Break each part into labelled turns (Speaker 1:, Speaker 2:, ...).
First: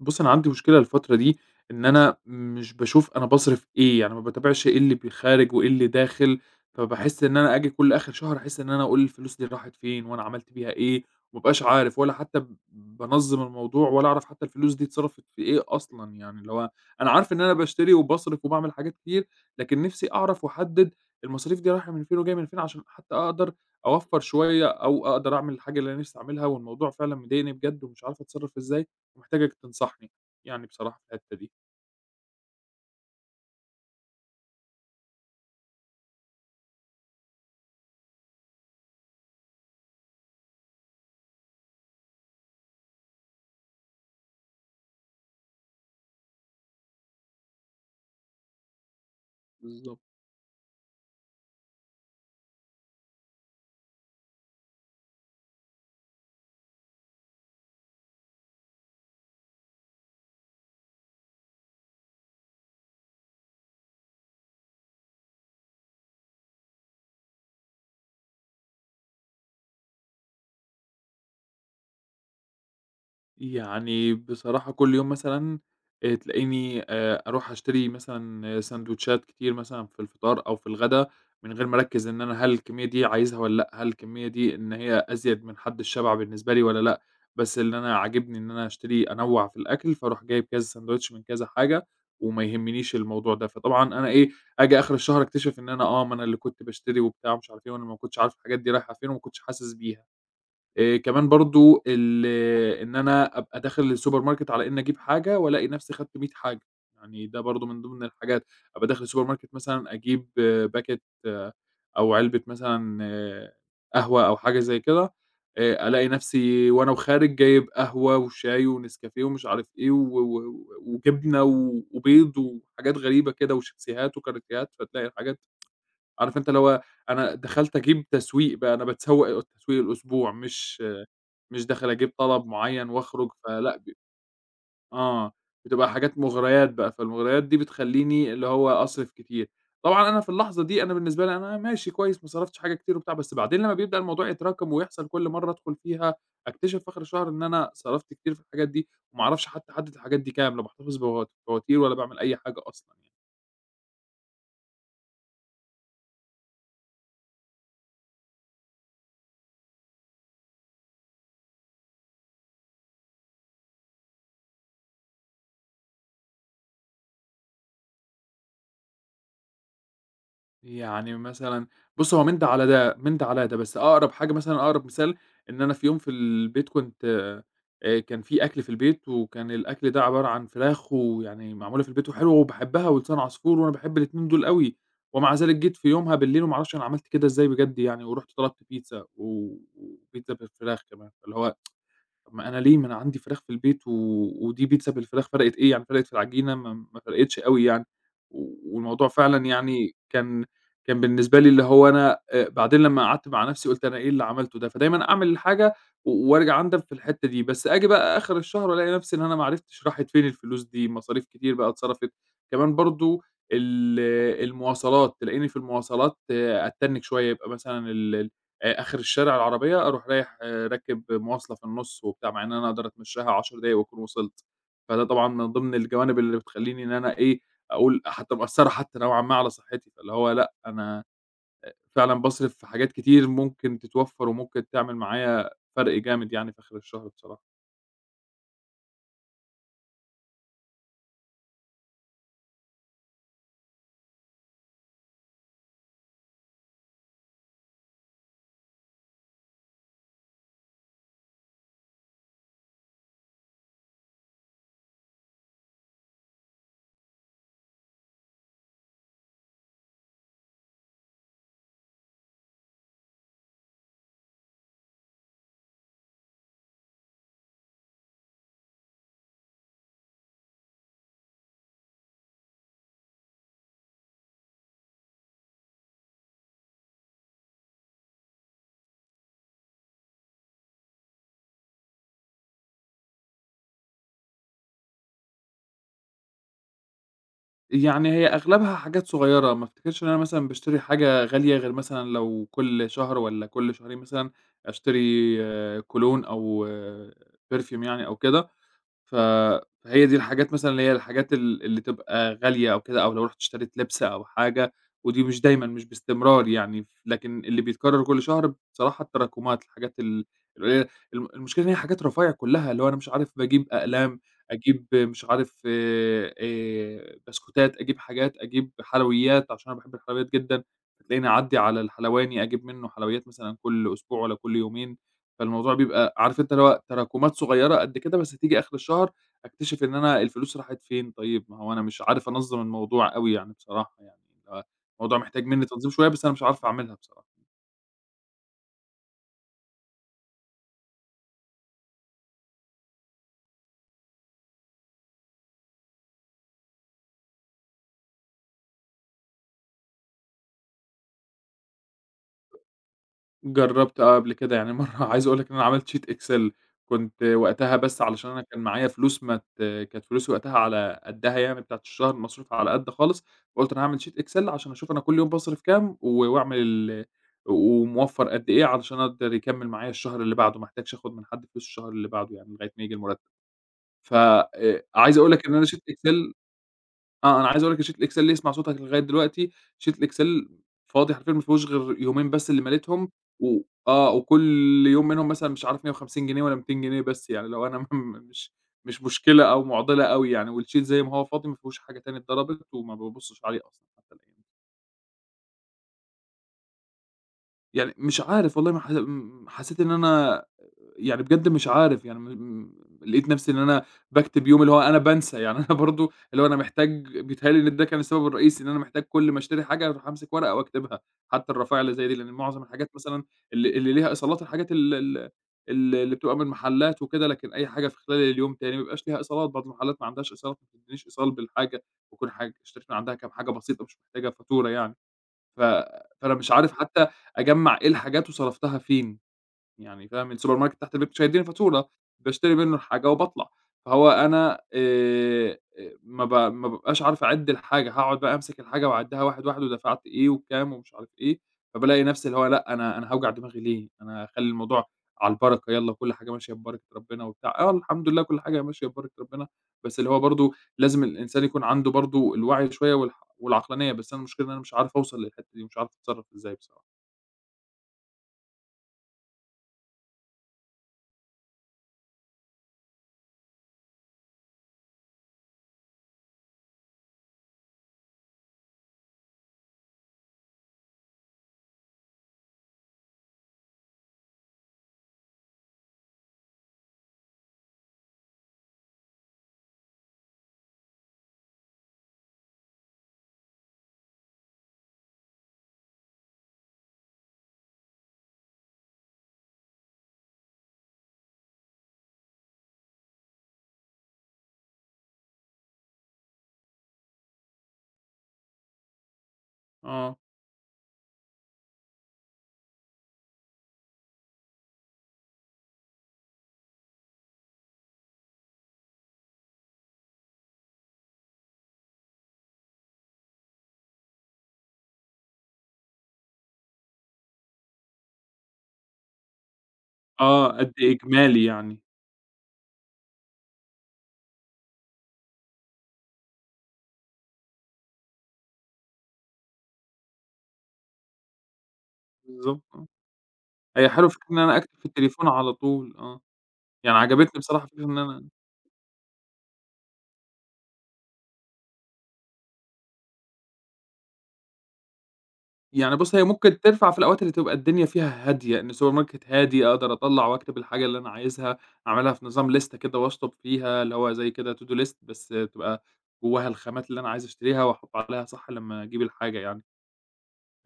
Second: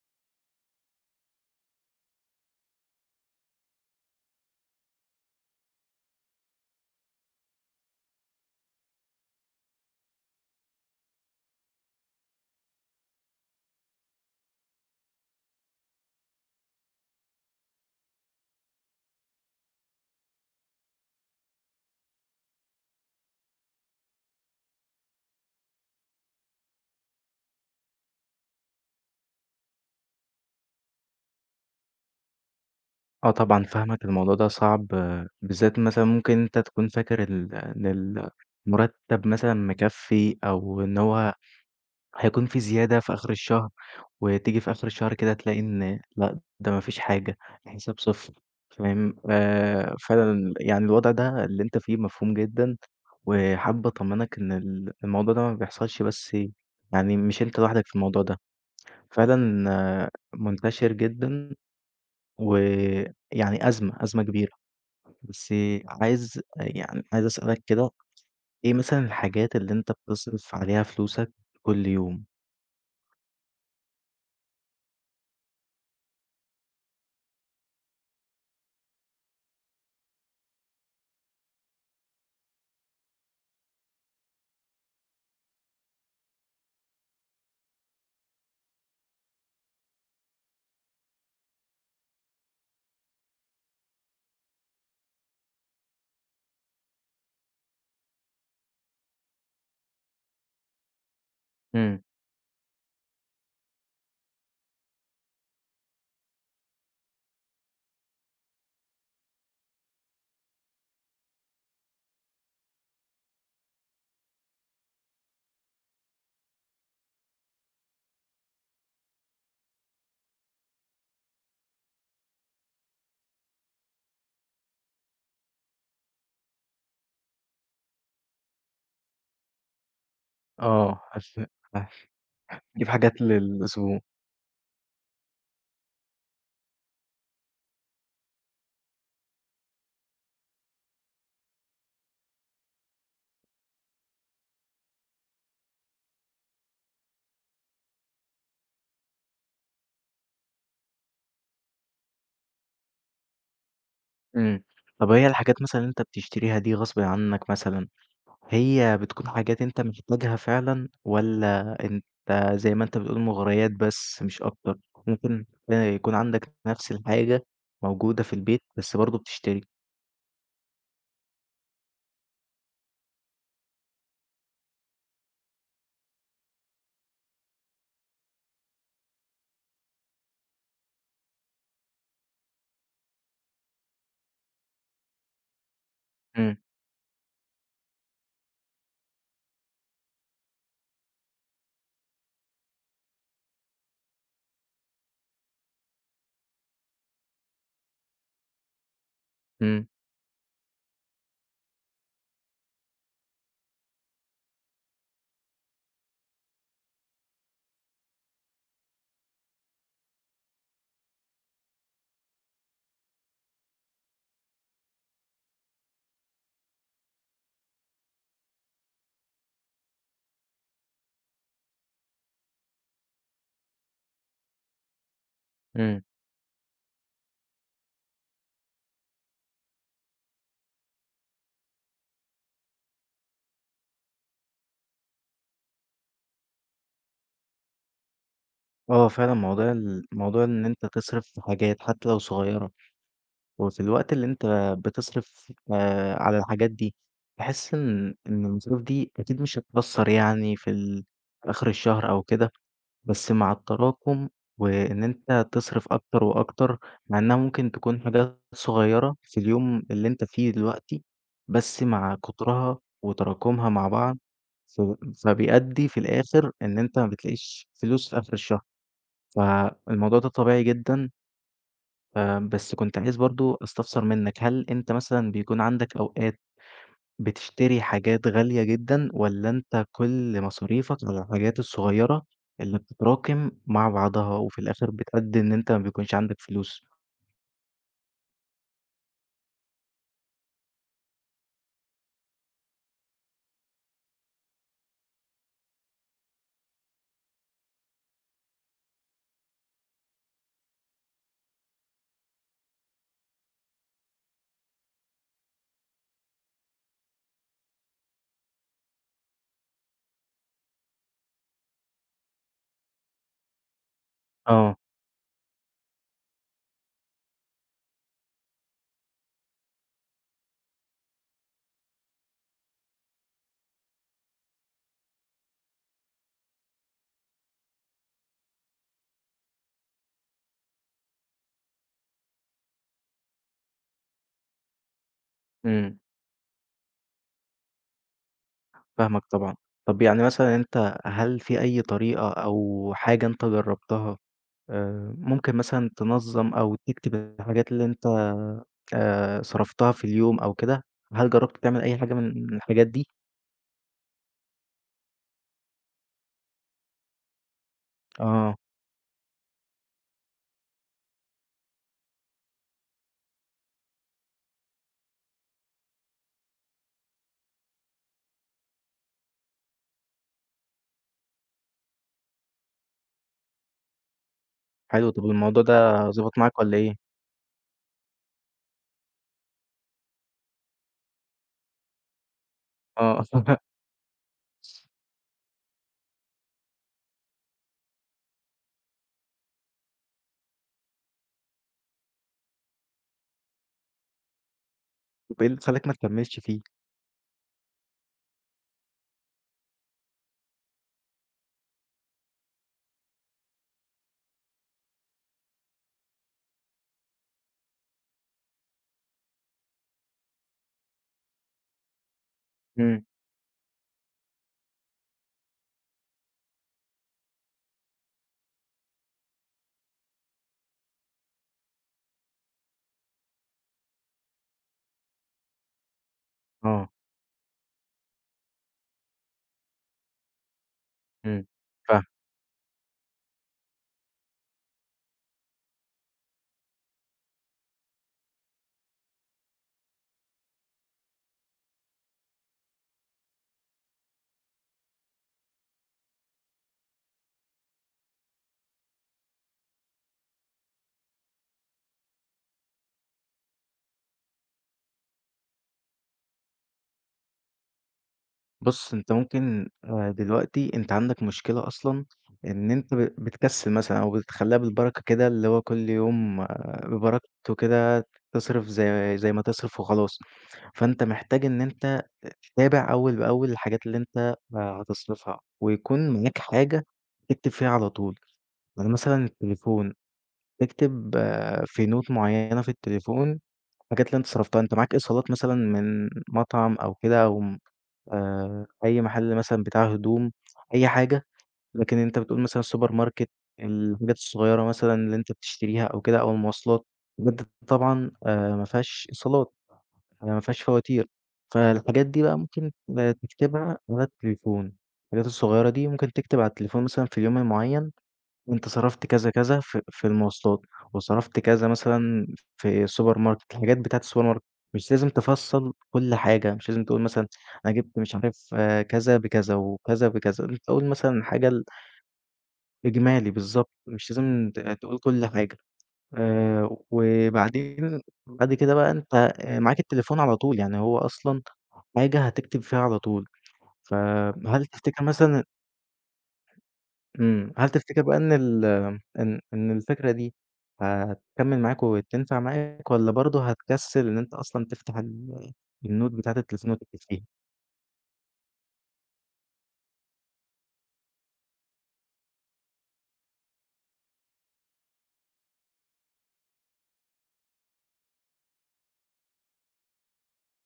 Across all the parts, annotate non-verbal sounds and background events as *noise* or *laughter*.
Speaker 1: بُص، أنا عندي مشكلة الفترة دي إن أنا مش باشوف أنا باصرف إيه، يعني ما باتابعش إيه اللي بي خارج وإيه اللي داخل، فباحس إن أنا آجي كل آخر شهر أحس إن أنا أقول الفلوس دي راحت فين وأنا عملت بيها إيه، وما أبقاش عارف ولا حتى بانظّم الموضوع ولا أعرف حتى الفلوس دي اتصرفت في إيه أصلًا، يعني اللي هو أنا عارف إن أنا باشتري وباصرف وباعمل حاجات كتير، لكن نِفْسي أعرف وأحدد المصاريف دي رايحة من فين وجاية من فين عشان حتى أقدر أوفّر شوية أو أقدر أعمل الحاجة اللي أنا نِفْسي أعملها، والموضوع فعلًا مضايقني بجد ومش عارف أتصرف إزاي. ومحتاجك تنصحني يعني بصراحة في الحتّة دي.
Speaker 2: آه، طبعًا فاهمك. الموضوع ده صعب آه، بالذات مثلًا ممكن أنت تكون فاكر إن المرتب مثلًا مكفّي أو إن هو هيكون في زيادة في آخر الشهر، وتيجي في آخر الشهر كده تلاقي إن لأ، ده ما فيش حاجة، الحساب صفر. فاهم؟
Speaker 1: بالضبط.
Speaker 2: فعلًا يعني الوضع ده اللي أنت فيه مفهوم جدًا، وحابب أطمنك إن الموضوع ده ما بيحصلش بس، يعني مش أنت لوحدك في الموضوع ده، فعلًا. آه، منتشر جدًا ويعني أزمة، أزمة كبيرة. بس عايز أسألك كده، إيه مثلًا الحاجات اللي أنت بتصرف عليها فلوسك كل يوم؟
Speaker 1: يعني بصراحة كل يوم مثلًا تلاقيني أروح أشتري مثلًا ساندوتشات كتير مثلًا في الفطار أو في الغدا من غير ما أركّز إن أنا هل الكمية دي عايزها والّا لأ، هل الكمية دي إن هي أزيد من حد الشبع بالنسبة لي والّا لأ، بس اللي أنا عاجبني إن أنا أشتري أنوّع في الأكل، فاروح جايب كذا ساندوتش من كذا حاجة وما يهمنيش الموضوع ده. فطبعًا أنا إيه، آجي آخر الشهر أكتشف إن أنا آه، ما أنا اللي كنت باشتري وبتاع ومش عارف إيه وأنا ما كنتش عارف الحاجات دي رايحة فين وما كنتش حاسس بيها. كمان برضه
Speaker 2: إمم،
Speaker 1: إن أنا أبقى داخل السوبر ماركت على إني أجيب حاجة وألاقي نفسي خدت 100 حاجة، يعني ده برضه من ضمن الحاجات، أبقى داخل السوبر ماركت مثلًا أجيب باكيت آه، أو علبة مثلًا آه، قهوة أو حاجة زي كده، ألاقي نفسي وأنا وخارج جايب قهوة وشاي ونسكافيه ومش عارف إيه وجبنة وبيض وحاجات غريبة كده وشيبسيهات وكاراتيهات، فتلاقي الحاجات عارف أنت اللي هو أنا دخلت أجيب تسويق بقى، أنا باتسوّق التسويق الأسبوع
Speaker 2: آه هس،
Speaker 1: مش داخل أجيب طلب
Speaker 2: دي
Speaker 1: معيّن
Speaker 2: حاجات
Speaker 1: وأخرج فلأ ب
Speaker 2: للأسبوع.
Speaker 1: آه، بتبقى حاجات مغريات بقى، فالمغريات دي بتخلّيني اللي هو أصرف كتير. طبعًا أنا في اللحظة دي أنا بالنسبة لي أنا ماشي كويس ما صرفتش حاجة كتير وبتاع، بس بعدين لمّا بيبدأ الموضوع يتراكم ويحصل كل مرّة أدخل فيها، أكتشف في آخر الشهر إن أنا صرفت كتير في الحاجات دي، وما أعرفش حتى أحدد الحاجات دي كام، لا باحتفظ بفواتير ولا باعمل أي حاجة أصلًا يعني.
Speaker 2: إمم. طب هي الحاجات مثلًا اللي أنت بتشتريها دي غصبٍ عنك مثلًا، هي بتكون حاجات أنت محتاجها فعلًا والّا أنت زي ما أنت بتقول مغريات بس مش أكتر؟ ممكن يكون عندك نفس الحاجة موجودة في البيت بس برضه بتشتري.
Speaker 1: يعني مثلًا بُص، هو من ده على ده، من ده على ده، بس أقرب حاجة مثلًا أقرب مثال إن أنا في يوم في البيت كنت كان في أكل في البيت، وكان الأكل ده عبارة عن فراخ ويعني معمولة في البيت وحلوة وباحبها ولسان عصفور وأنا باحب الاتنين دول أوي، ومع ذلك جيت في يومها بالليل وما
Speaker 2: إمم.
Speaker 1: أعرفش أنا عملت كده إزاي بجد يعني، ورُحت طلبت بيتزا وبيتزا بالفراخ كمان، فاللي هو طب ما أنا ليه؟ ما أنا عندي فراخ في البيت ودي بيتزا بالفراخ فرقت إيه يعني، فرقت في العجينة ما فرقتش أوي يعني، والموضوع فعلًا
Speaker 2: إمم.
Speaker 1: يعني كان كان بالنسبة لي اللي هو أنا بعدين لمّا قعدت مع نفسي قُلت أنا إيه اللي عملته ده، فدايمًا أعمل الحاجة وارجع أندم في الحتة دي، بس آجي بقى آخر الشهر ألاقي نفسي إن أنا ما عرفتش راحت فين الفلوس دي، مصاريف كتير بقى اتصرفت، كمان برضه ال المواصلات، تلاقيني في المواصلات آه، أتنّك شوية، يبقى مثلًا آخر الشارع العربية، أروح رايح آه، راكب مواصلة في النُص وبتاع، مع إن أنا أقدر أتمشّاها 10 دقايق وأكون وصلت. فده طبعًا من ضمن
Speaker 2: إمم.
Speaker 1: الجوانب اللي بتخلّيني إن أنا إيه، أقول حتّى مأثّرة حتّى نوعًا ما على صحّتي، فاللي هو لأ، أنا فعلًا باصرف في حاجات كتير ممكن تتوفّر وممكن تعمل معايا فرق جامد يعني في آخر الشهر بصراحة.
Speaker 2: آه فعلًا موضوع إن أنت تصرف في حاجات حتى لو صغيرة، وفي الوقت اللي أنت بتصرف على الحاجات دي، تحس إن المصاريف دي أكيد مش هتأثّر يعني في في آخر الشهر أو كده، بس مع التراكم وإن أنت تصرف أكتر وأكتر، مع إنها ممكن تكون حاجات صغيرة في اليوم اللي أنت فيه دلوقتي، بس مع كترها وتراكمها مع بعض ف فبيأدّي في الآخر إن أنت ما بتلاقيش فلوس في آخر الشهر. فالموضوع ده طبيعي جدًا، بس كنت عايز برضه أستفسر منّك، هل أنت مثلًا بيكون عندك أوقات بتشتري حاجات غالية جدًا والّا أنت كل مصاريفك على الحاجات الصغيّرة اللي بتتراكم مع بعضها وفي الآخر بتأدّي إن أنت ما بيكونش عندك فلوس؟
Speaker 1: يعني هي أغلبها حاجات صغيّرة، ما أفتكرش إن أنا مثلًا باشتري حاجة غالية غير مثلًا لو كل شهر والّا كل شهرين مثلًا أشتري آه، كولون أو perfume يعني أو كده. ف فهي دي الحاجات مثلًا اللي هي الحاجات اللي تبقى غالية أو كده، أو لو رُحت اشتريت لِبْس أو حاجة، ودي مش دايمًا، مش باستمرار يعني، لكن اللي بيتكرر كل شهر بصراحة التراكمات، الحاجات القليلة، المشكلة إن هي حاجات رفايع كلها، اللي هو أنا مش عارف باجيب أقلام،
Speaker 2: آه.
Speaker 1: أجيب مش عارف بسكوتات، أجيب حاجات، أجيب حلويات عشان أنا باحب الحلويات جدًا، فتلاقيني أعدّي على الحلواني أجيب منه حلويات مثلًا كل أسبوع والّا كل يومين. فالموضوع بيبقى عارف أنت اللي هو تراكمات صغيرة قد كده، بس تيجي آخر الشهر أكتشف إن أنا الفلوس راحت فين طيب؟ ما هو أنا مش عارف أنظّم الموضوع أوي يعني بصراحة يعني، فالموضوع محتاج منّي تنظيم
Speaker 2: إمم.
Speaker 1: شوية، بس أنا مش عارف أعملها بصراحة.
Speaker 2: فاهمك طبعًا. طَب يعني مثلًا أنت هل في أي طريقة أو حاجة أنت جرّبتها ممكن مثلًا تنظّم أو تكتب الحاجات اللي أنت صرفتها في اليوم أو كده، هل جرّبت تعمل أي حاجة من الحاجات دي؟
Speaker 1: جرّبت آه قبل كده، يعني مرّة *laughs* عايز أقول لك إن أنا عملت sheet Excel كنت وقتها بس علشان أنا
Speaker 2: آه.
Speaker 1: كان معايا فلوس ما ت كانت فلوسي وقتها على قدّها يعني بتاعة الشهر، المصروف على قد خالص، فقُلت أنا هاعمل sheet Excel عشان أشوف أنا كل يوم باصرف كام وأعمل وموفّر قد إيه علشان أقدر يكمّل معايا الشهر اللي بعده، ما احتاجش آخُد من حد فلوس الشهر اللي بعده يعني لغاية ما ييجي المُرتّب. ف
Speaker 2: حلو.
Speaker 1: عايز
Speaker 2: طَب
Speaker 1: أقول لك إن
Speaker 2: الموضوع
Speaker 1: أنا
Speaker 2: ده
Speaker 1: sheet Excel
Speaker 2: ضبط معاك والّا إيه؟
Speaker 1: آه، أنا عايز أقول لك الsheet الExcel اللي يسمع صوتك لغاية دلوقتي sheet الExcel فاضي حرفيًا ما فيهوش غير يومين بس اللي مليتهم
Speaker 2: آه. *laughs*
Speaker 1: و آه، وكل يوم منهم مثلًا مش عارف 150 ج والّا 200 ج بس يعني، اللي هو أنا *laughs* م مش مش مشكلة أو معضلة أوي يعني، والsheet زي ما هو فاضي ما فيهوش حاجة تاني اتضربت وما بابُصّش عليه أصلًا حتى الأيام دي.
Speaker 2: طَب إيه اللي خلّاك ما تكمّلش فيه؟
Speaker 1: يعني مش عارف والله ما ح م حسيت إن أنا يعني بجد مش عارف يعني م م لقيت نفسي إن أنا باكتب يوم اللي هو أنا بانسى، يعني *laughs* أنا برضه اللي هو أنا محتاج بيتهيأ لي إن ده كان السبب الرئيسي إن أنا محتاج كل ما اشتري حاجة أروح أمسك ورقة وأكتبها، حتى الرفايع اللي زي دي، لإن معظم الحاجات
Speaker 2: إمم.
Speaker 1: مثلًا اللي ليها إيصالات الحاجات ال ال ال اللي بتبقى من محلات وكده، لكن أي حاجة في خلال اليوم تاني ما بيبقاش ليها إيصالات، بعض المحلات ما عندهاش إيصالات، ما بتدينيش إيصال بالحاجة، باكون اشتريت من عندها كام حاجة بسيطة مش محتاجة فاتورة يعني، ف فأنا مش عارف
Speaker 2: آه.
Speaker 1: حتى أجمّع إيه الحاجات وصرفتها فين. يعني فاهم، السوبر ماركت تحت البيت مش هيدّيني
Speaker 2: إمم.
Speaker 1: فاتورة،
Speaker 2: فاهمك.
Speaker 1: باشتري منّه الحاجة وباطلع، فهو أنا ما بابقاش عارف أعِد الحاجة، هاقعد بقى أمسك الحاجة وأعدّها واحد، واحد ودفعت إيه وبكام ومش عارف إيه، فبالاقي نَفْسي اللي هو لأ، أنا هاوجع دماغي ليه، أنا خلّي الموضوع على البركة يالّا كل حاجة ماشية ببركة ربنا وبتاع، آه الحمد لله كل حاجة ماشية ببركة ربنا، بس اللي هو برضه لازم الإنسان يكون عنده برضه الوعي شوية والعقلانية، بس أنا المشكلة إن أنا مش عارف أوصل للحتّة دي، مش عارف أتصرّف إزاي بصراحة.
Speaker 2: بُص، أنت ممكن دلوقتي أنت عندك مشكلة أصلًا إن أنت بتكسّل مثلًا أو بتخلّيها بالبركة كده، اللي هو كل يوم آه، ببركته كده تصرف زي ما تصرف وخلاص. فأنت محتاج إن أنت تتابع أول بأول الحاجات اللي أنت هتصرفها، ويكون معاك حاجة تكتب فيها على طول. يعني مثلًا التليفون، تكتب آه، في note معيّنة في التليفون الحاجات اللي أنت صرفتها. أنت معاك إيصالات مثلًا من مطعم أو كده أو أي محل مثلًا بتاع هدوم، أي حاجة، لكن أنت بتقول مثلًا السوبر ماركت، الحاجات الصغيرة مثلًا اللي أنت بتشتريها أو كده أو المواصلات، بجد طبعًا ما فيهاش إيصالات،
Speaker 1: آه،
Speaker 2: ما فيهاش فواتير، فالحاجات دي بقى ممكن تكتبها على التليفون، الحاجات الصغيرة دي ممكن تكتب على التليفون مثلًا في اليوم المعين أنت صرفت كذا، كذا في المواصلات، وصرفت كذا مثلًا في السوبر ماركت، الحاجات بتاعة السوبر ماركت، مش لازم تفصّل كل حاجة، مش لازم تقول مثلًا أنا جِبت مش عارف آه، كذا بكذا، وكذا بكذا،
Speaker 1: آه،
Speaker 2: أنت
Speaker 1: قد
Speaker 2: قُل
Speaker 1: إيه
Speaker 2: مثلًا
Speaker 1: إجمالي
Speaker 2: الحاجة
Speaker 1: يعني.
Speaker 2: الإجمالي بالضبط، مش لازم تقول كل حاجة. وبعدين بعد كده بقى أنت معاك التليفون على طول، يعني هو أصلًا حاجة هتكتب
Speaker 1: بالضبط
Speaker 2: فيها
Speaker 1: آه.
Speaker 2: على طول،
Speaker 1: هي حلوة فكرة إن أنا
Speaker 2: فهل
Speaker 1: أكتب في
Speaker 2: تفتكر
Speaker 1: التليفون
Speaker 2: مثلًا
Speaker 1: على طول آه. يعني عجبتني
Speaker 2: إمم،
Speaker 1: بصراحة
Speaker 2: هل
Speaker 1: فكرة إن
Speaker 2: تفتكر بقى
Speaker 1: أنا
Speaker 2: إن ال إن إن الفكرة دي هتكمّل معاك وتنفع معاك والّا برضه هتكسّل إن أنت أصلًا تفتح
Speaker 1: يعني
Speaker 2: النوت
Speaker 1: بُص هي
Speaker 2: بتاعة
Speaker 1: ممكن
Speaker 2: التليفون
Speaker 1: تنفع
Speaker 2: وتكتب
Speaker 1: في الأوقات
Speaker 2: فيها؟
Speaker 1: اللي تبقى الدنيا فيها هادية، إن السوبر ماركت هادي أقدر أطلّع وأكتب الحاجة اللي أنا عايزها، أعملها في نظام ليستة كده وأشطب فيها، اللي هو زي كده to do list بس تبقى جواها الخامات اللي أنا عايز أشتريها وأحُط عليها صح لمّا أجيب الحاجة يعني.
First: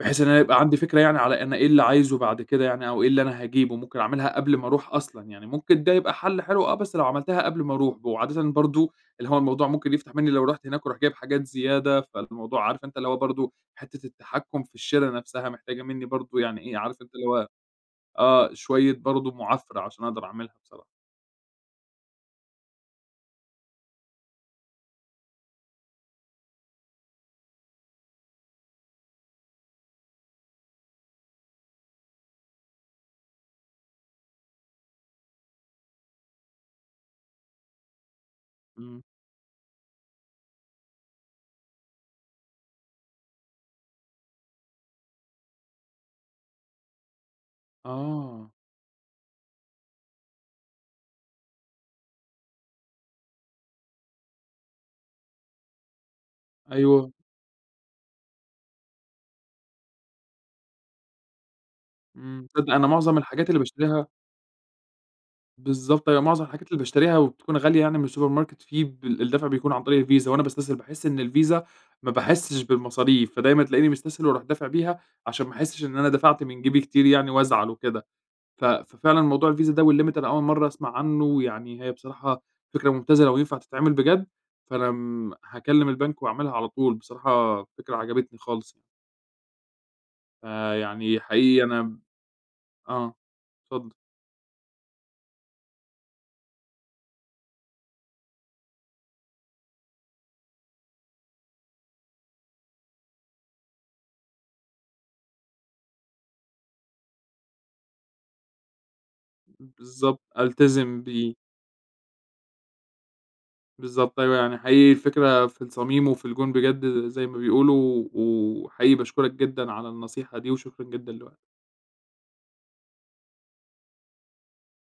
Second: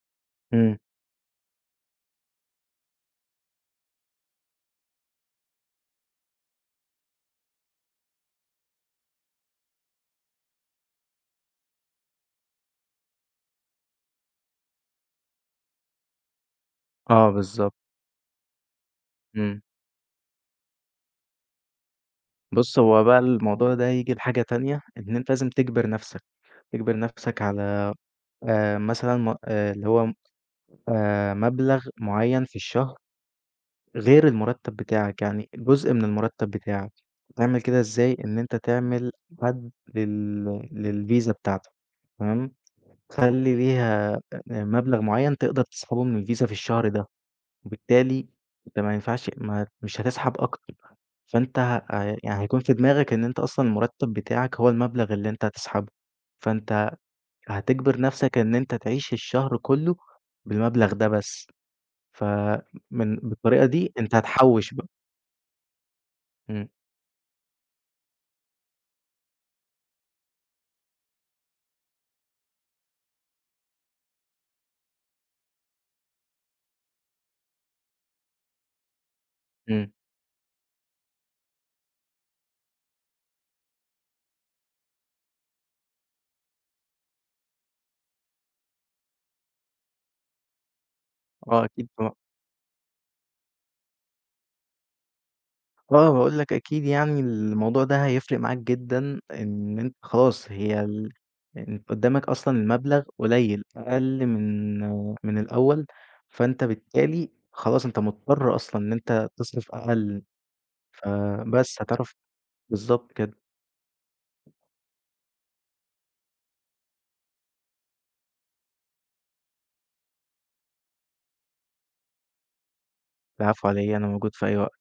Speaker 1: بحيث إن أنا يبقى
Speaker 2: إمم.
Speaker 1: عندي فكرة يعني على أنا إيه اللي عايزه بعد كده يعني أو إيه اللي أنا هاجيبه، ممكن أعملها قبل ما أروح أصلًا، يعني ممكن ده يبقى حل حلو آه، بس لو عملتها قبل ما أروح، وعادةً برضه اللي هو الموضوع ممكن يفتح منّي لو رُحت هناك وأروح جايب حاجات زيادة، فالموضوع عارف أنت اللي هو برضه حتّة التحكُّم في الشِرا نَفْسها محتاجة منّي برضه يعني إيه، عارف أنت اللي
Speaker 2: آه
Speaker 1: هو
Speaker 2: بالضبط.
Speaker 1: آه، شوية برضه
Speaker 2: إمم.
Speaker 1: مُعافرة عشان أقدر أعملها بصراحة.
Speaker 2: بُص، هو بقى الموضوع ده ييجي لحاجة تانية، إن أنت لازم تجبر نَفْسك، تجبر نَفْسك على مثلًا م اللي هو مبلغ معيّن في الشهر غير المُرتّب بتاعك، يعني جزء من المُرتّب بتاعك، هتعمل كده إزاي؟ إن أنت
Speaker 1: إمم.
Speaker 2: تعمل حد للفيزا بتاعتك، تمام، تخلّي ليها مبلغ معيّن تقدر تسحبه من الفيزا في الشهر ده، وبالتالي
Speaker 1: آه،
Speaker 2: أنت ما ينفعش ما مش هتسحب أكتر، فأنت يعني هيكون في دماغك إن أنت أصلًا المُرتّب بتاعك هو المبلغ اللي أنت هتسحبه، فأنت
Speaker 1: أيوه.
Speaker 2: هتجبر نَفْسك إن أنت تعيش الشهر كُلّه بالمبلغ ده بس،
Speaker 1: إمم. تصدّق أنا معظم الحاجات اللي
Speaker 2: بالطريقة دي
Speaker 1: باشتريها
Speaker 2: أنت هتحوّش بقى.
Speaker 1: بالضبط، أيوه معظم
Speaker 2: إمم.
Speaker 1: الحاجات اللي باشتريها وبتكون غالية يعني من السوبر ماركت في بال الدفع بيكون عن طريق الفيزا، وأنا باستسهل باحس إن الفيزا ما باحسش بالمصاريف، فدايمًا تلاقيني مستسهل وأروح دافع بيها عشان ما احسش إن أنا دفعت من جيبي كتير يعني وأزعل وكده، ففعلًا موضوع الفيزا ده
Speaker 2: إمم.
Speaker 1: والlimit أنا أول مرة أسمع عنه، ويعني هي بصراحة فكرة ممتازة لو ينفع تتعمل بجد، فأنا هاكلم البنك وأعملها على طول، بصراحة فكرة عجبتني خالص يعني، فيعني حقيقي
Speaker 2: آه أكيد
Speaker 1: أنا
Speaker 2: طبعًا.
Speaker 1: آه، اتفضل،
Speaker 2: آه باقول لك أكيد يعني الموضوع ده هيفرق معاك جدًا إن أنت خلاص هي ال أنت قدّامك أصلًا المبلغ قليّل، أقل من من الأول، فأنت بالتالي خلاص أنت مضطر أصلًا إن أنت تصرف
Speaker 1: بالضبط،
Speaker 2: أقل،
Speaker 1: ألتزم بيه.
Speaker 2: فبس هتعرف بالضبط كده.
Speaker 1: بالضبط أيوه، يعني حقيقي الفكرة في الصميم وفي الجون بجد زي ما بيقولوا، وحقيقي باشكرك جدًا على النصيحة دي، وشكرًا جدًا لوقتك.
Speaker 2: العفو على إيه، أنا موجود في أي وقت.